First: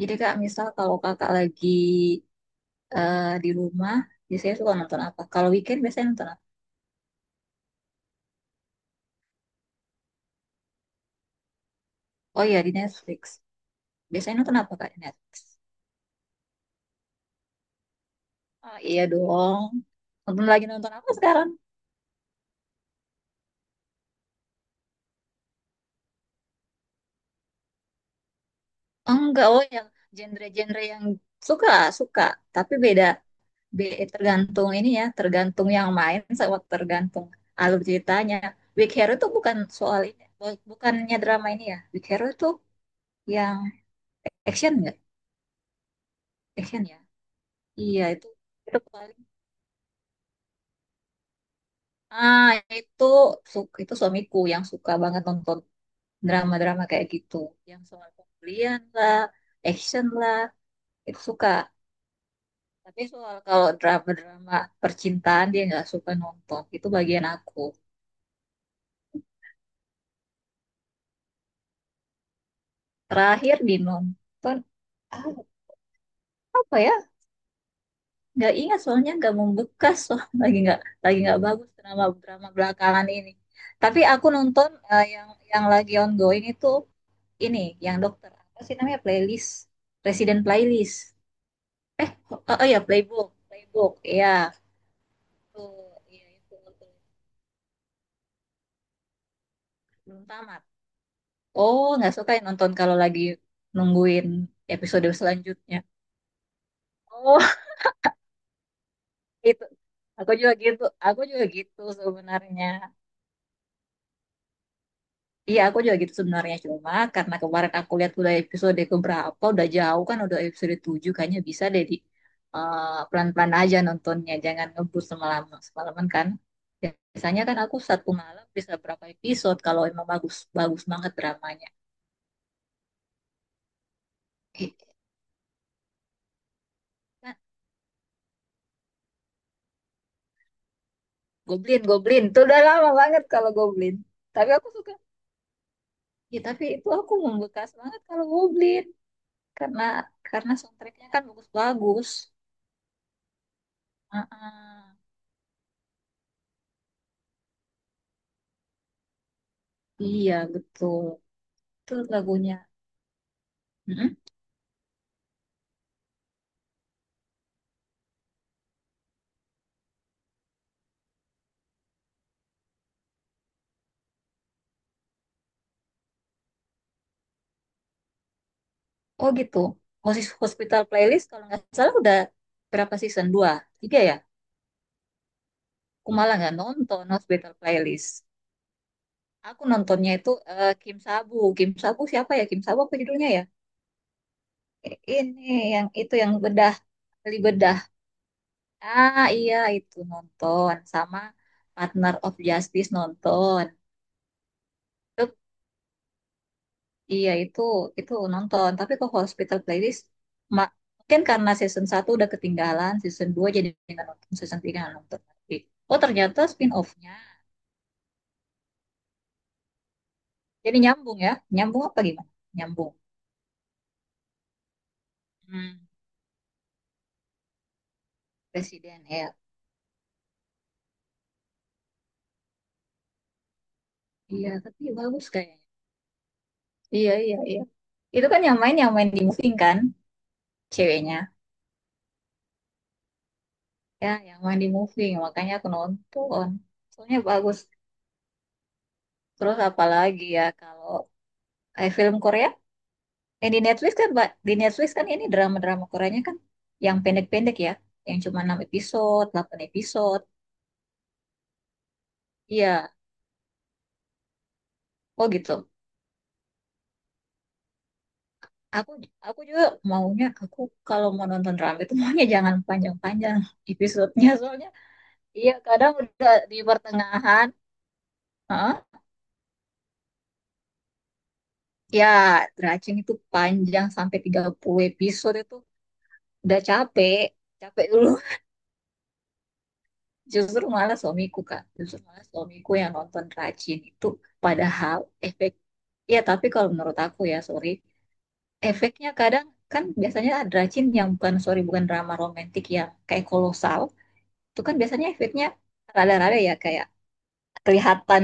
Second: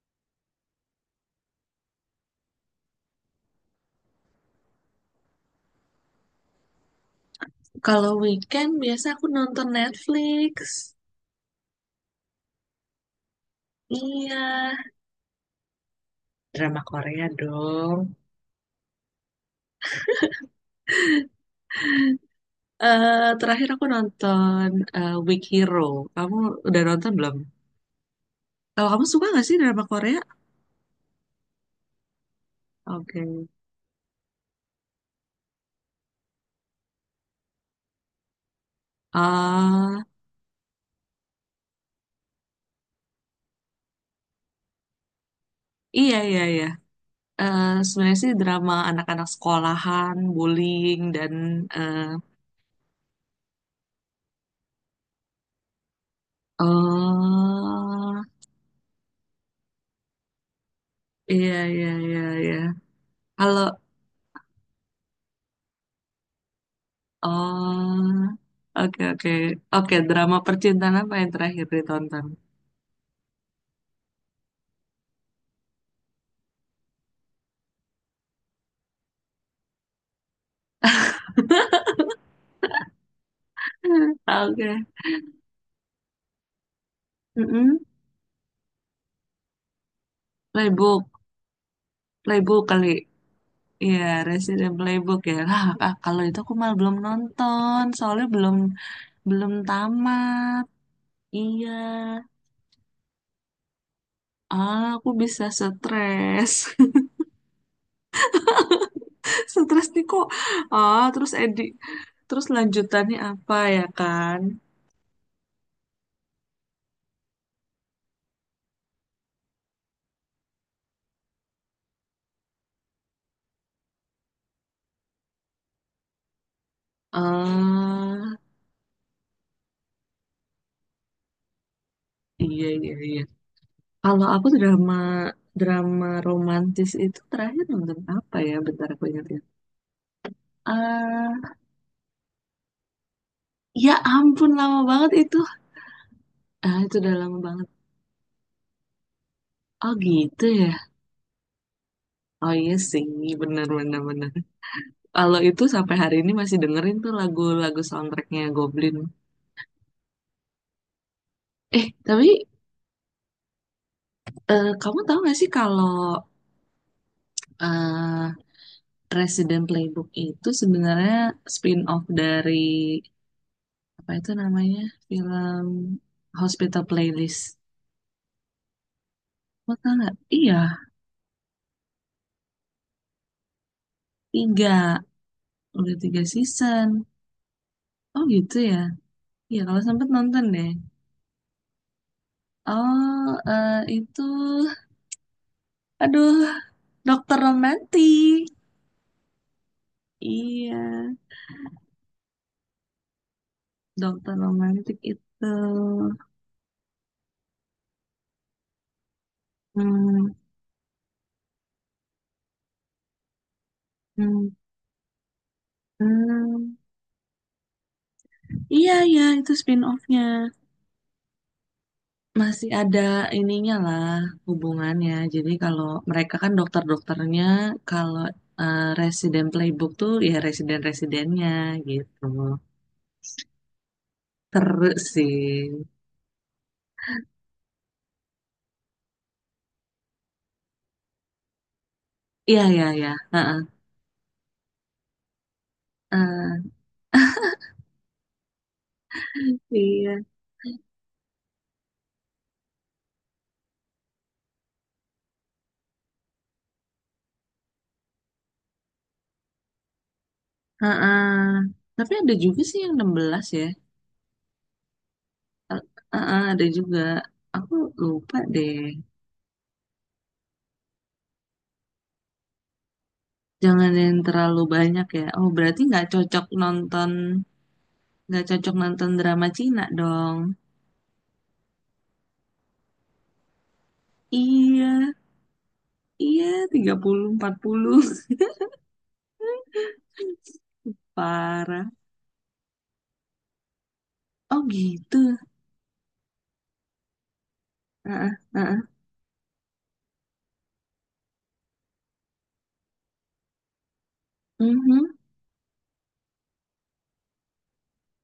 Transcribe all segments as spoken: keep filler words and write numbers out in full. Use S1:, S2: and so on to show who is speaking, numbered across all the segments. S1: Jadi kak, misal kalau kakak lagi eh, di rumah, biasanya suka nonton apa? Kalau weekend biasanya nonton apa?
S2: Kalau weekend biasa aku nonton Netflix.
S1: Oh iya, di Netflix. Biasanya
S2: Iya,
S1: nonton apa kak di Netflix?
S2: drama Korea dong.
S1: Ah iya dong. Nonton lagi nonton apa sekarang?
S2: Eh Terakhir aku nonton eh, Weak Hero. Kamu udah nonton belum? Kalau kamu suka gak
S1: Enggak,
S2: sih
S1: oh
S2: drama
S1: yang
S2: Korea?
S1: genre-genre yang suka, suka. Tapi beda,
S2: Oke.
S1: be- tergantung ini ya, tergantung yang main sama tergantung alur ceritanya. Big Hero itu bukan soal
S2: Ah,
S1: ini, bu- bukannya drama ini ya. Big Hero itu yang action nggak?
S2: iya iya iya.
S1: Action ya?
S2: Eh
S1: Iya,
S2: sebenarnya
S1: itu
S2: sih drama
S1: itu paling.
S2: anak-anak sekolahan, bullying dan eh
S1: Ah, itu su- itu suamiku yang suka banget nonton drama-drama kayak gitu, yang soal
S2: eh,
S1: pembelian lah, action lah, itu suka.
S2: iya iya iya iya.
S1: Tapi soal
S2: Halo.
S1: kalau drama-drama percintaan dia nggak suka nonton, itu bagian aku.
S2: Oh, oke oke. Oke, drama percintaan apa yang terakhir ditonton?
S1: Terakhir di nonton apa ya? Nggak ingat soalnya nggak membekas soal lagi nggak lagi nggak bagus drama-drama belakangan ini. Tapi aku
S2: Oke.
S1: nonton eh, yang yang lagi ongoing itu ini,
S2: Mm-mm.
S1: yang dokter apa sih namanya playlist, Resident Playlist.
S2: Playbook,
S1: Oh,
S2: Playbook
S1: oh ya
S2: kali.
S1: playbook, playbook,
S2: Iya,
S1: iya.
S2: Resident Playbook ya. Lah, ah,
S1: Tuh,
S2: kalau
S1: iya
S2: itu aku
S1: itu
S2: malah
S1: tuh.
S2: belum nonton, soalnya belum belum
S1: Belum tamat.
S2: tamat. Iya.
S1: Oh, nggak suka ya nonton kalau lagi nungguin
S2: Ah,
S1: episode
S2: aku bisa
S1: selanjutnya.
S2: stres.
S1: Oh, itu.
S2: Stres nih kok.
S1: Aku juga gitu,
S2: Ah,
S1: aku
S2: terus
S1: juga
S2: Edi,
S1: gitu
S2: terus
S1: sebenarnya.
S2: lanjutannya apa ya kan?
S1: Iya, aku juga gitu sebenarnya. Cuma karena kemarin aku lihat udah episode keberapa, udah jauh kan, udah episode tujuh, kayaknya bisa deh di eh, pelan-pelan aja nontonnya, jangan ngebut semalaman, semalaman kan. Biasanya kan aku satu
S2: Ah,
S1: malam bisa berapa episode kalau emang bagus, bagus banget dramanya.
S2: iya iya iya. Kalau aku
S1: I-
S2: drama drama romantis itu terakhir nonton apa ya? Bentar aku ingat ya. Eh,
S1: Goblin, Goblin. Itu udah lama banget kalau
S2: ya
S1: Goblin.
S2: ampun
S1: Tapi aku
S2: lama
S1: suka.
S2: banget itu.
S1: Ya, tapi
S2: Ah,
S1: itu
S2: itu
S1: aku
S2: udah lama banget.
S1: membekas banget kalau Goblin. Karena
S2: Oh gitu
S1: karena
S2: ya.
S1: soundtracknya kan bagus-bagus.
S2: Oh iya sih, bener bener bener.
S1: Heeh.
S2: Kalau itu sampai hari ini masih dengerin tuh lagu-lagu soundtracknya Goblin.
S1: Iya, betul.
S2: Eh
S1: Itu
S2: tapi
S1: lagunya. Mm-mm.
S2: eh, kamu tahu gak sih kalau eh Resident Playbook itu sebenarnya spin-off dari apa itu namanya film Hospital Playlist.
S1: Oh gitu.
S2: Kota nggak?
S1: Hosis-
S2: Iya,
S1: Hospital Playlist kalau nggak salah udah berapa season? Dua? Tiga ya?
S2: tiga. Udah
S1: Aku
S2: tiga
S1: malah nggak
S2: season.
S1: nonton Hospital Playlist.
S2: Oh gitu ya. Iya,
S1: Aku
S2: kalau sempet
S1: nontonnya itu
S2: nonton deh.
S1: eh, Kim Sabu. Kim Sabu siapa ya? Kim Sabu apa judulnya
S2: Oh,
S1: ya?
S2: eh, itu...
S1: Eh, Ini yang itu yang
S2: Aduh,
S1: bedah, beli
S2: Dokter
S1: bedah.
S2: Romantik.
S1: Ah iya itu
S2: Iya,
S1: nonton sama Partner of Justice nonton.
S2: Dokter Romantik
S1: Itu,
S2: itu.
S1: iya itu itu nonton. Tapi kok Hospital Playlist
S2: Hmm,
S1: ma- mungkin karena season satu udah ketinggalan, season dua jadi nggak nonton,
S2: hmm,
S1: season tiga nggak nonton lagi. Oh ternyata
S2: hmm.
S1: spin-off-nya.
S2: Iya, iya, itu spin-off-nya.
S1: Jadi nyambung ya. Nyambung apa gimana?
S2: Masih
S1: Nyambung.
S2: ada ininya lah, hubungannya. Jadi
S1: Hmm,
S2: kalau mereka kan dokter-dokternya, kalau eh,
S1: Presiden ya.
S2: Resident Playbook tuh ya residen-residennya gitu.
S1: Iya, tapi
S2: Seru
S1: bagus
S2: sih.
S1: kayaknya. Iya, iya, iya. Itu kan yang main yang main di moving kan ceweknya.
S2: Iya, iya, iya. Heeh.
S1: Ya, yang main di moving. Makanya aku nonton.
S2: Eh,
S1: Soalnya bagus. Terus
S2: iya.
S1: apalagi ya kalau eh, film Korea, eh di Netflix kan, Mbak, di Netflix kan ini drama-drama Koreanya kan yang pendek-pendek ya, yang cuma enam episode, delapan episode.
S2: Heeh. Tapi ada juga sih
S1: Iya,
S2: yang enam belas ya.
S1: oh gitu.
S2: Eh, heeh, ada juga. Aku lupa deh.
S1: Aku aku juga maunya aku kalau mau nonton drama itu maunya jangan panjang-panjang
S2: Jangan yang
S1: episodenya
S2: terlalu
S1: soalnya
S2: banyak ya. Oh,
S1: iya
S2: berarti
S1: kadang
S2: nggak
S1: udah
S2: cocok
S1: di
S2: nonton,
S1: pertengahan,
S2: nggak cocok
S1: heeh,
S2: nonton drama Cina dong.
S1: ya Dracing itu panjang sampai tiga puluh
S2: Iya,
S1: episode itu
S2: iya,
S1: udah
S2: tiga
S1: capek,
S2: puluh empat
S1: capek
S2: puluh
S1: dulu. Justru malah suamiku Kak,
S2: Parah.
S1: justru malah suamiku yang nonton rajin itu
S2: Oh,
S1: padahal
S2: gitu.
S1: efek ya tapi kalau menurut aku ya sorry,
S2: Heeh, heeh.
S1: efeknya kadang kan biasanya ada rajin yang bukan sorry bukan drama romantik yang kayak kolosal, itu kan biasanya
S2: Mhm.
S1: efeknya rada-rada ya kayak kelihatan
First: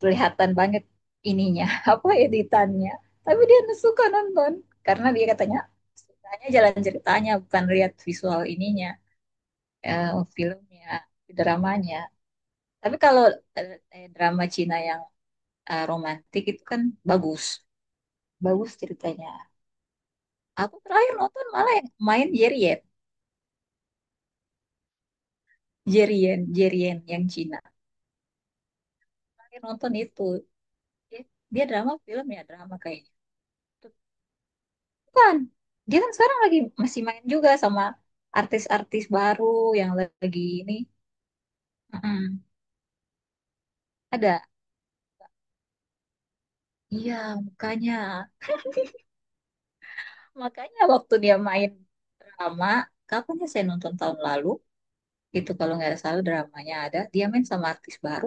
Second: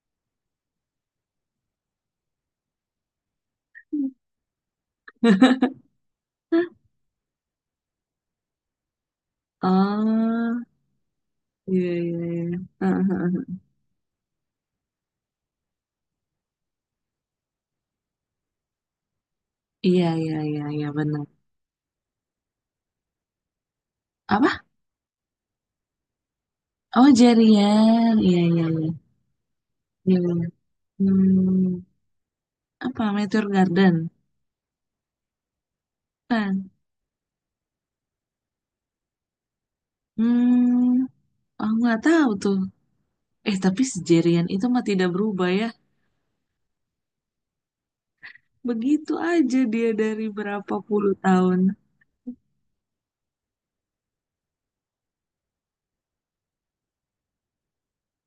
S1: kelihatan banget ininya apa editannya. Tapi dia suka nonton karena dia katanya sukanya jalan ceritanya bukan lihat visual ininya eh,
S2: Oh,
S1: filmnya,
S2: iya,
S1: dramanya.
S2: iya, iya.
S1: Tapi
S2: Heeh,
S1: kalau
S2: heeh.
S1: eh, drama Cina yang eh, romantis itu kan bagus, bagus ceritanya.
S2: Iya, iya, iya,
S1: Aku
S2: iya,
S1: terakhir
S2: benar.
S1: nonton malah yang main Jerien,
S2: Apa?
S1: Jerien, Jerien
S2: Oh,
S1: yang Cina.
S2: Jerian. Iya, iya, iya.
S1: Terakhir nonton
S2: Iya,
S1: itu,
S2: iya.
S1: dia, dia
S2: Hmm,
S1: drama film ya drama
S2: apa?
S1: kayaknya.
S2: Meteor Garden?
S1: Bukan, dia kan sekarang lagi
S2: Kan?
S1: masih main juga sama artis-artis baru yang lagi ini.
S2: Hmm, aku nggak tahu
S1: Mm-mm.
S2: tuh. Eh, tapi si
S1: Ada,
S2: Jerian itu mah tidak berubah ya.
S1: iya makanya,
S2: Begitu aja dia dari berapa
S1: makanya waktu
S2: puluh
S1: dia
S2: tahun.
S1: main drama, kapan ya saya nonton tahun lalu? Itu kalau nggak salah dramanya ada dia main sama artis baru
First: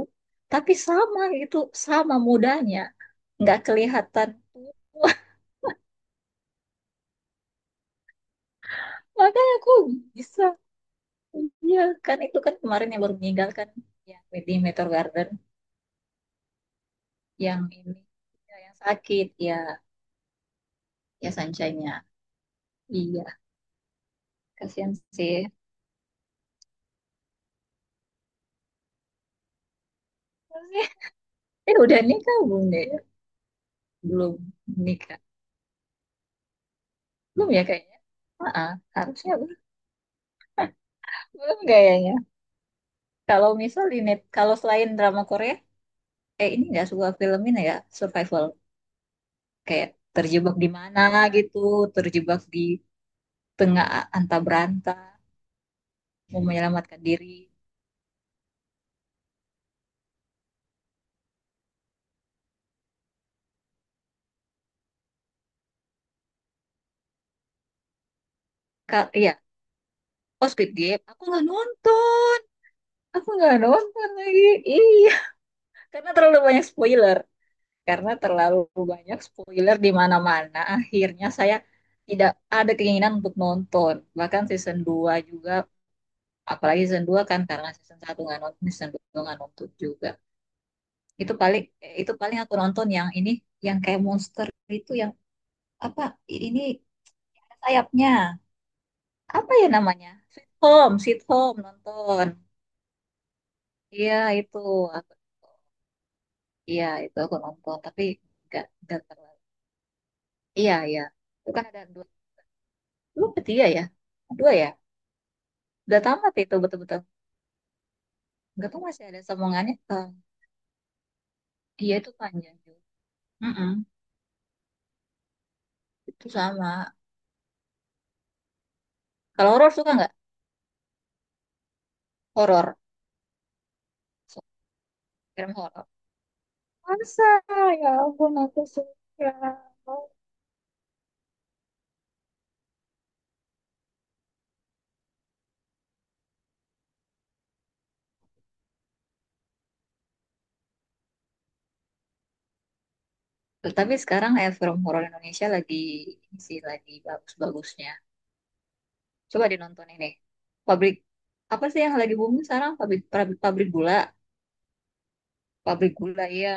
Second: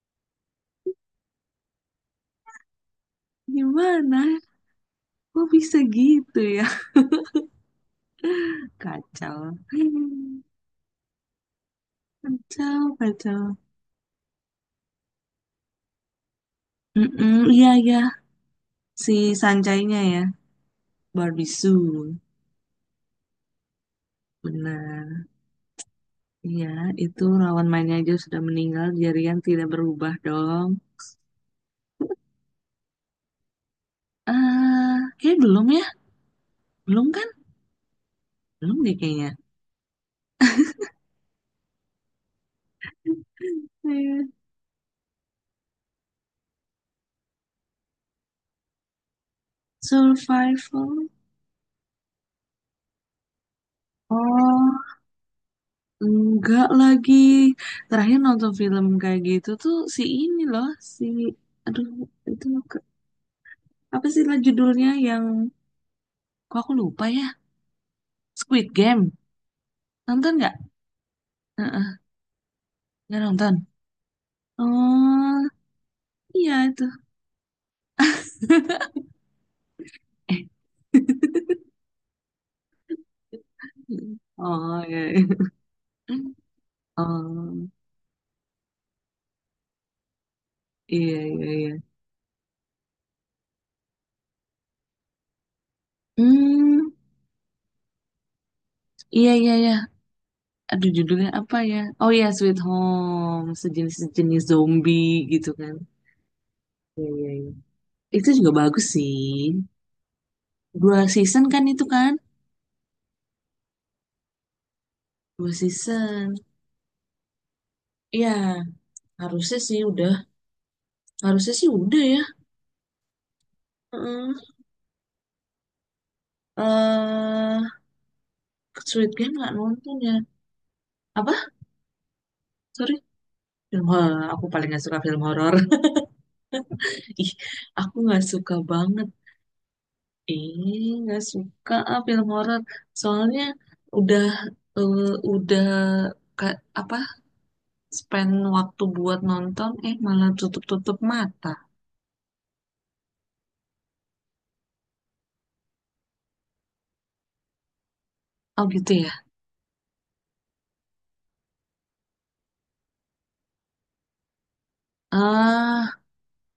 S1: tapi sama itu sama mudanya nggak kelihatan
S2: Gimana?
S1: tua.
S2: Kok bisa gitu ya?
S1: Makanya
S2: Kacau.
S1: aku bisa, iya kan itu kan
S2: Kacau,
S1: kemarin yang baru
S2: kacau.
S1: meninggal kan yang di Meteor Garden
S2: Mm-mm,
S1: yang
S2: iya,
S1: ini
S2: iya.
S1: ya, yang
S2: Si
S1: sakit ya
S2: Sancainya ya.
S1: ya
S2: Barbie
S1: Sunshine-nya
S2: Sue.
S1: iya kasihan
S2: Benar.
S1: sih.
S2: Iya, itu lawan mainnya aja sudah meninggal, jaringan tidak berubah dong.
S1: eh udah nikah belum deh belum
S2: Eh,
S1: nikah
S2: kayak belum ya? Belum kan?
S1: belum ya kayaknya. Ah, ah,
S2: Belum deh
S1: harusnya
S2: kayaknya.
S1: belum belum kayaknya. Kalau misal di net
S2: Eh,
S1: kalau selain drama Korea eh ini ya sebuah film ini ya survival kayak terjebak di
S2: survival?
S1: mana gitu terjebak di tengah antah
S2: Oh,
S1: beranta mau
S2: enggak
S1: menyelamatkan
S2: lagi.
S1: diri.
S2: Terakhir nonton film kayak gitu tuh si ini loh, si aduh itu ke- apa sih lah judulnya yang kok aku lupa ya? Squid
S1: Kak,
S2: Game.
S1: iya
S2: Nonton
S1: oh
S2: nggak?
S1: Squid Game aku nggak
S2: Heeh,
S1: nonton
S2: nggak
S1: aku
S2: nonton.
S1: nggak nonton lagi iya
S2: Oh,
S1: karena terlalu
S2: iya
S1: banyak
S2: itu.
S1: spoiler karena terlalu banyak spoiler di
S2: Eh,
S1: mana-mana akhirnya saya tidak ada keinginan untuk nonton bahkan season
S2: oh iya,
S1: dua
S2: iya.
S1: juga apalagi season dua kan
S2: Oh.
S1: karena season satu nggak nonton season dua nggak nonton juga.
S2: Iya,
S1: Itu
S2: iya,
S1: paling
S2: iya.
S1: itu paling aku nonton yang ini yang kayak monster itu yang apa ini
S2: Hmm,
S1: ada sayapnya.
S2: iya, iya,
S1: Apa ya
S2: iya.
S1: namanya? Sweet
S2: Aduh,
S1: Home, Sweet
S2: judulnya
S1: Home
S2: apa ya? Oh iya,
S1: nonton.
S2: Sweet Home.
S1: Iya
S2: Sejenis-sejenis
S1: itu aku
S2: zombie gitu kan.
S1: iya itu
S2: Iya,
S1: aku
S2: iya.
S1: nonton tapi
S2: Itu juga
S1: nggak
S2: bagus
S1: nggak
S2: sih.
S1: terlalu. Iya
S2: Dua
S1: iya.
S2: season
S1: Itu
S2: kan
S1: kan ada
S2: itu
S1: dua.
S2: kan?
S1: Lu ketiga ya? Dua ya?
S2: Dua
S1: Udah
S2: season.
S1: tamat itu betul-betul.
S2: Iya,
S1: Nggak tahu masih ada
S2: harusnya
S1: sambungannya.
S2: sih
S1: Eh,
S2: udah. Harusnya sih
S1: iya
S2: udah
S1: itu
S2: ya.
S1: panjang juga. Mm-mm,
S2: Heeh.
S1: itu sama.
S2: Eh, Sweet Game
S1: Kalau
S2: nggak
S1: horor suka
S2: nonton
S1: nggak?
S2: ya? Apa?
S1: Horor.
S2: Sorry. Film horor. Aku
S1: Suka
S2: paling nggak suka film
S1: Film
S2: horor.
S1: horor. Masa?
S2: Ih,
S1: Ya
S2: aku nggak
S1: ampun
S2: suka
S1: aku
S2: banget.
S1: suka.
S2: Ih, nggak suka ah film horor. Soalnya udah eh, udah ka- apa spend waktu buat nonton eh malah tutup-tutup mata.
S1: Tapi sekarang eh, film horor Indonesia lagi ini sih lagi bagus-bagusnya.
S2: Oh gitu ya.
S1: Coba dinonton ini. Pabrik apa sih yang lagi booming sekarang? Pabrik pabrik, pabrik gula, pabrik
S2: Ah,
S1: gula ya.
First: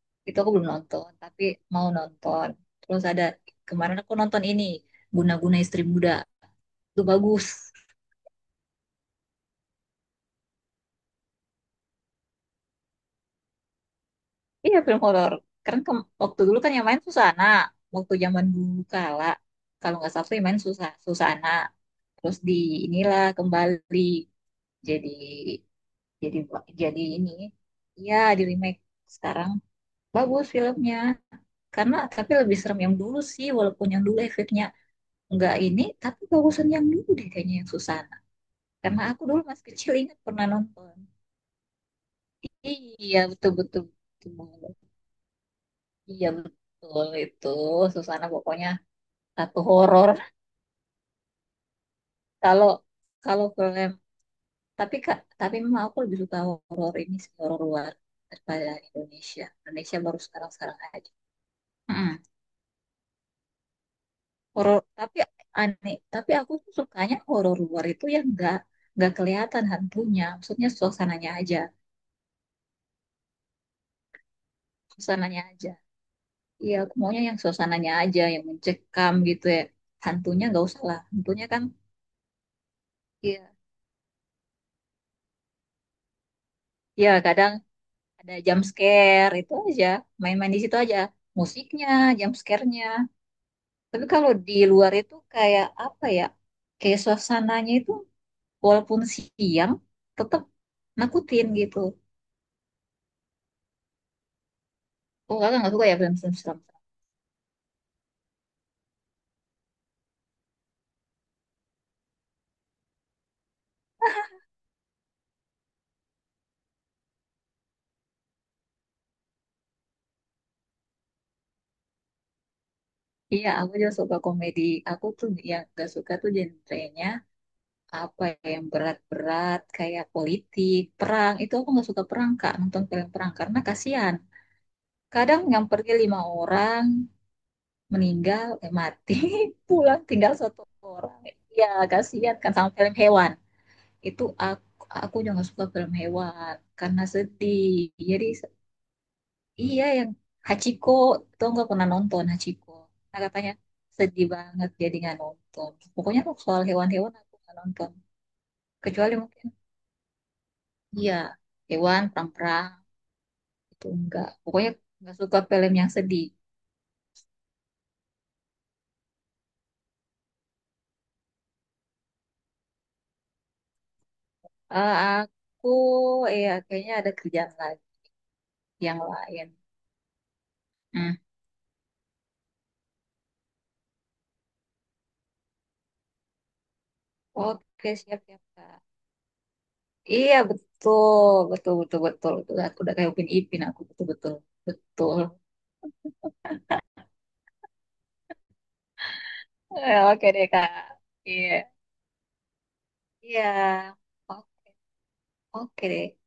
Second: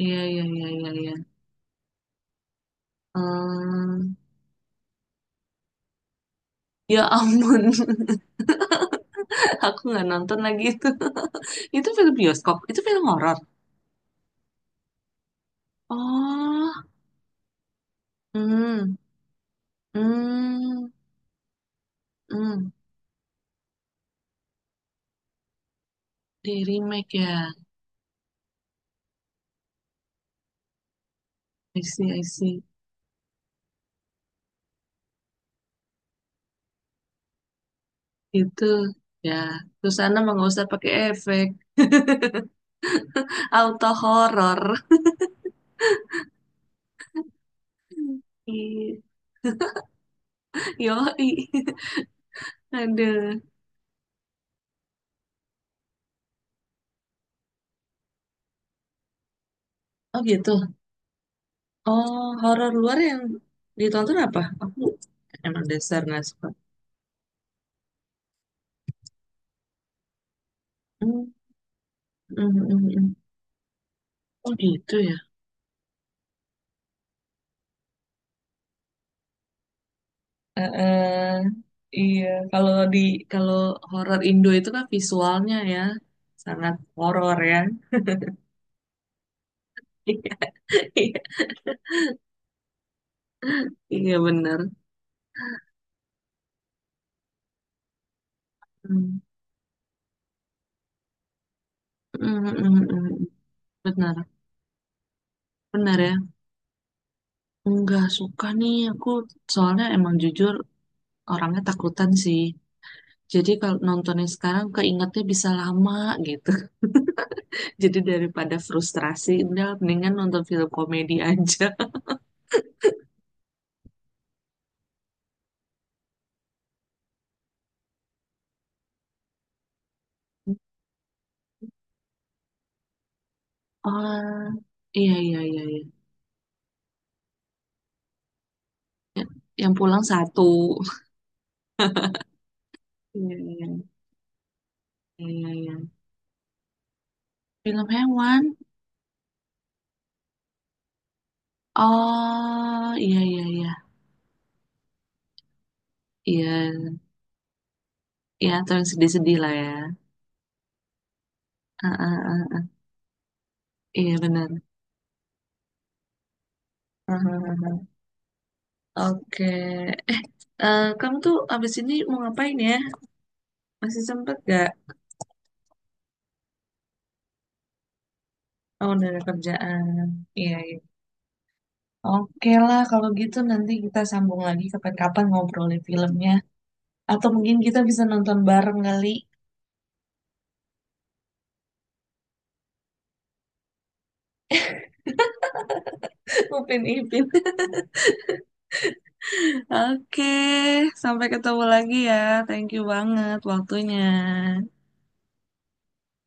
S2: iya
S1: Itu
S2: iya
S1: aku
S2: iya
S1: belum
S2: iya iya.
S1: nonton, tapi mau nonton. Terus
S2: Eh,
S1: ada kemarin aku nonton ini Guna-guna Istri Muda. Itu
S2: ya
S1: bagus.
S2: ampun, aku nggak nonton lagi itu. Itu film bioskop, itu film horor.
S1: Iya film horor. Karena kem- waktu dulu kan
S2: Oh,
S1: yang main Susana. Waktu zaman dulu
S2: hmm,
S1: kala kalau nggak salah tuh yang main
S2: hmm,
S1: Susa- Susana. Terus di
S2: hmm.
S1: inilah kembali jadi jadi
S2: Di
S1: jadi
S2: remake ya.
S1: ini ya di remake sekarang bagus filmnya
S2: I
S1: karena
S2: see, I
S1: tapi lebih
S2: see.
S1: serem yang dulu sih walaupun yang dulu efeknya nggak ini tapi bagusan yang dulu deh kayaknya yang Susana
S2: Itu
S1: karena aku
S2: ya,
S1: dulu masih kecil
S2: Susana
S1: ingat
S2: mah
S1: pernah
S2: nggak usah pakai
S1: nonton
S2: efek.
S1: iya betul betul,
S2: Auto
S1: betul
S2: horor.
S1: banget. Iya betul itu Susana pokoknya satu horor
S2: Yoi.
S1: kalau
S2: Ada.
S1: kalau film tapi kak tapi memang aku lebih suka horor ini sih horor luar daripada Indonesia Indonesia baru
S2: Oh gitu.
S1: sekarang sekarang aja
S2: Oh, horor luar yang ditonton apa?
S1: horor
S2: Aku
S1: tapi
S2: emang
S1: aneh
S2: dasar nggak
S1: tapi
S2: suka.
S1: aku tuh sukanya horor luar itu yang nggak nggak kelihatan hantunya maksudnya suasananya
S2: Hmm,
S1: aja
S2: hmm, hmm, hmm. Oh gitu ya.
S1: suasananya aja iya aku maunya yang suasananya aja yang mencekam gitu ya hantunya nggak
S2: Eh,
S1: usah lah
S2: eh,
S1: hantunya kan
S2: iya, kalau di
S1: iya
S2: kalau horor Indo itu kan visualnya ya sangat
S1: iya
S2: horor
S1: kadang
S2: ya.
S1: ada jump scare itu aja main-main di situ aja
S2: Iya,
S1: musiknya jump scare-nya tapi
S2: iya
S1: kalau di
S2: benar.
S1: luar itu kayak apa ya kayak suasananya itu walaupun
S2: Hmm,
S1: siang tetap nakutin gitu.
S2: hmm, hmm, hmm. Benar,
S1: Oh, kakak nggak suka ya
S2: benar ya.
S1: film-film seram?
S2: Nggak suka nih aku soalnya emang jujur orangnya takutan sih. Jadi kalau nontonnya sekarang keingetnya bisa lama gitu. Jadi daripada frustrasi, udah mendingan nonton film komedi aja.
S1: Iya, aku juga suka komedi. Aku tuh yang gak suka tuh genrenya apa ya, yang berat-berat kayak politik, perang. Itu aku gak suka perang, Kak, nonton film perang karena kasihan.
S2: Oh, iya iya
S1: Kadang
S2: iya
S1: yang
S2: iya.
S1: pergi lima orang meninggal, eh, mati,
S2: Yang
S1: pulang
S2: pulang
S1: tinggal
S2: satu.
S1: satu orang. Ya, kasihan kan sama film hewan.
S2: Iya iya iya
S1: Itu aku aku juga
S2: iya,
S1: gak suka
S2: iya.
S1: film hewan karena
S2: Film
S1: sedih. Jadi
S2: hewan.
S1: iya, yang Hachiko itu nggak pernah nonton Hachiko.
S2: Oh, iya
S1: Nah,
S2: iya
S1: katanya
S2: iya.
S1: sedih banget dia nggak nonton. Pokoknya tuh soal
S2: Iya,
S1: hewan-hewan aku nggak nonton.
S2: iya atau yang
S1: Kecuali
S2: sedih-sedih
S1: mungkin
S2: lah ya.
S1: iya
S2: Ah,
S1: hewan
S2: ah, ah.
S1: perang-perang itu
S2: Iya
S1: enggak.
S2: benar.
S1: Pokoknya nggak suka film yang sedih.
S2: Ah, ah, ah. Oke. Eh, eh, kamu tuh abis ini mau ngapain ya? Masih sempet gak?
S1: Eh, aku ya kayaknya ada kerjaan lagi
S2: Oh,
S1: yang
S2: udah ada
S1: lain.
S2: kerjaan. Iya, iya.
S1: Hmm.
S2: Oke lah, kalau gitu nanti kita sambung lagi kapan-kapan ngobrolin filmnya. Atau mungkin kita
S1: Oke
S2: bisa
S1: siap
S2: nonton
S1: siap
S2: bareng
S1: Kak.
S2: kali.
S1: Iya betul betul betul betul. Betul. Aku udah kayak Upin Ipin aku betul betul betul.
S2: Upin Ipin.
S1: Eh,
S2: Oke,
S1: oke deh Kak.
S2: sampai
S1: Iya.
S2: ketemu lagi ya. Thank you banget
S1: Iya.
S2: waktunya.
S1: Oke. Oke,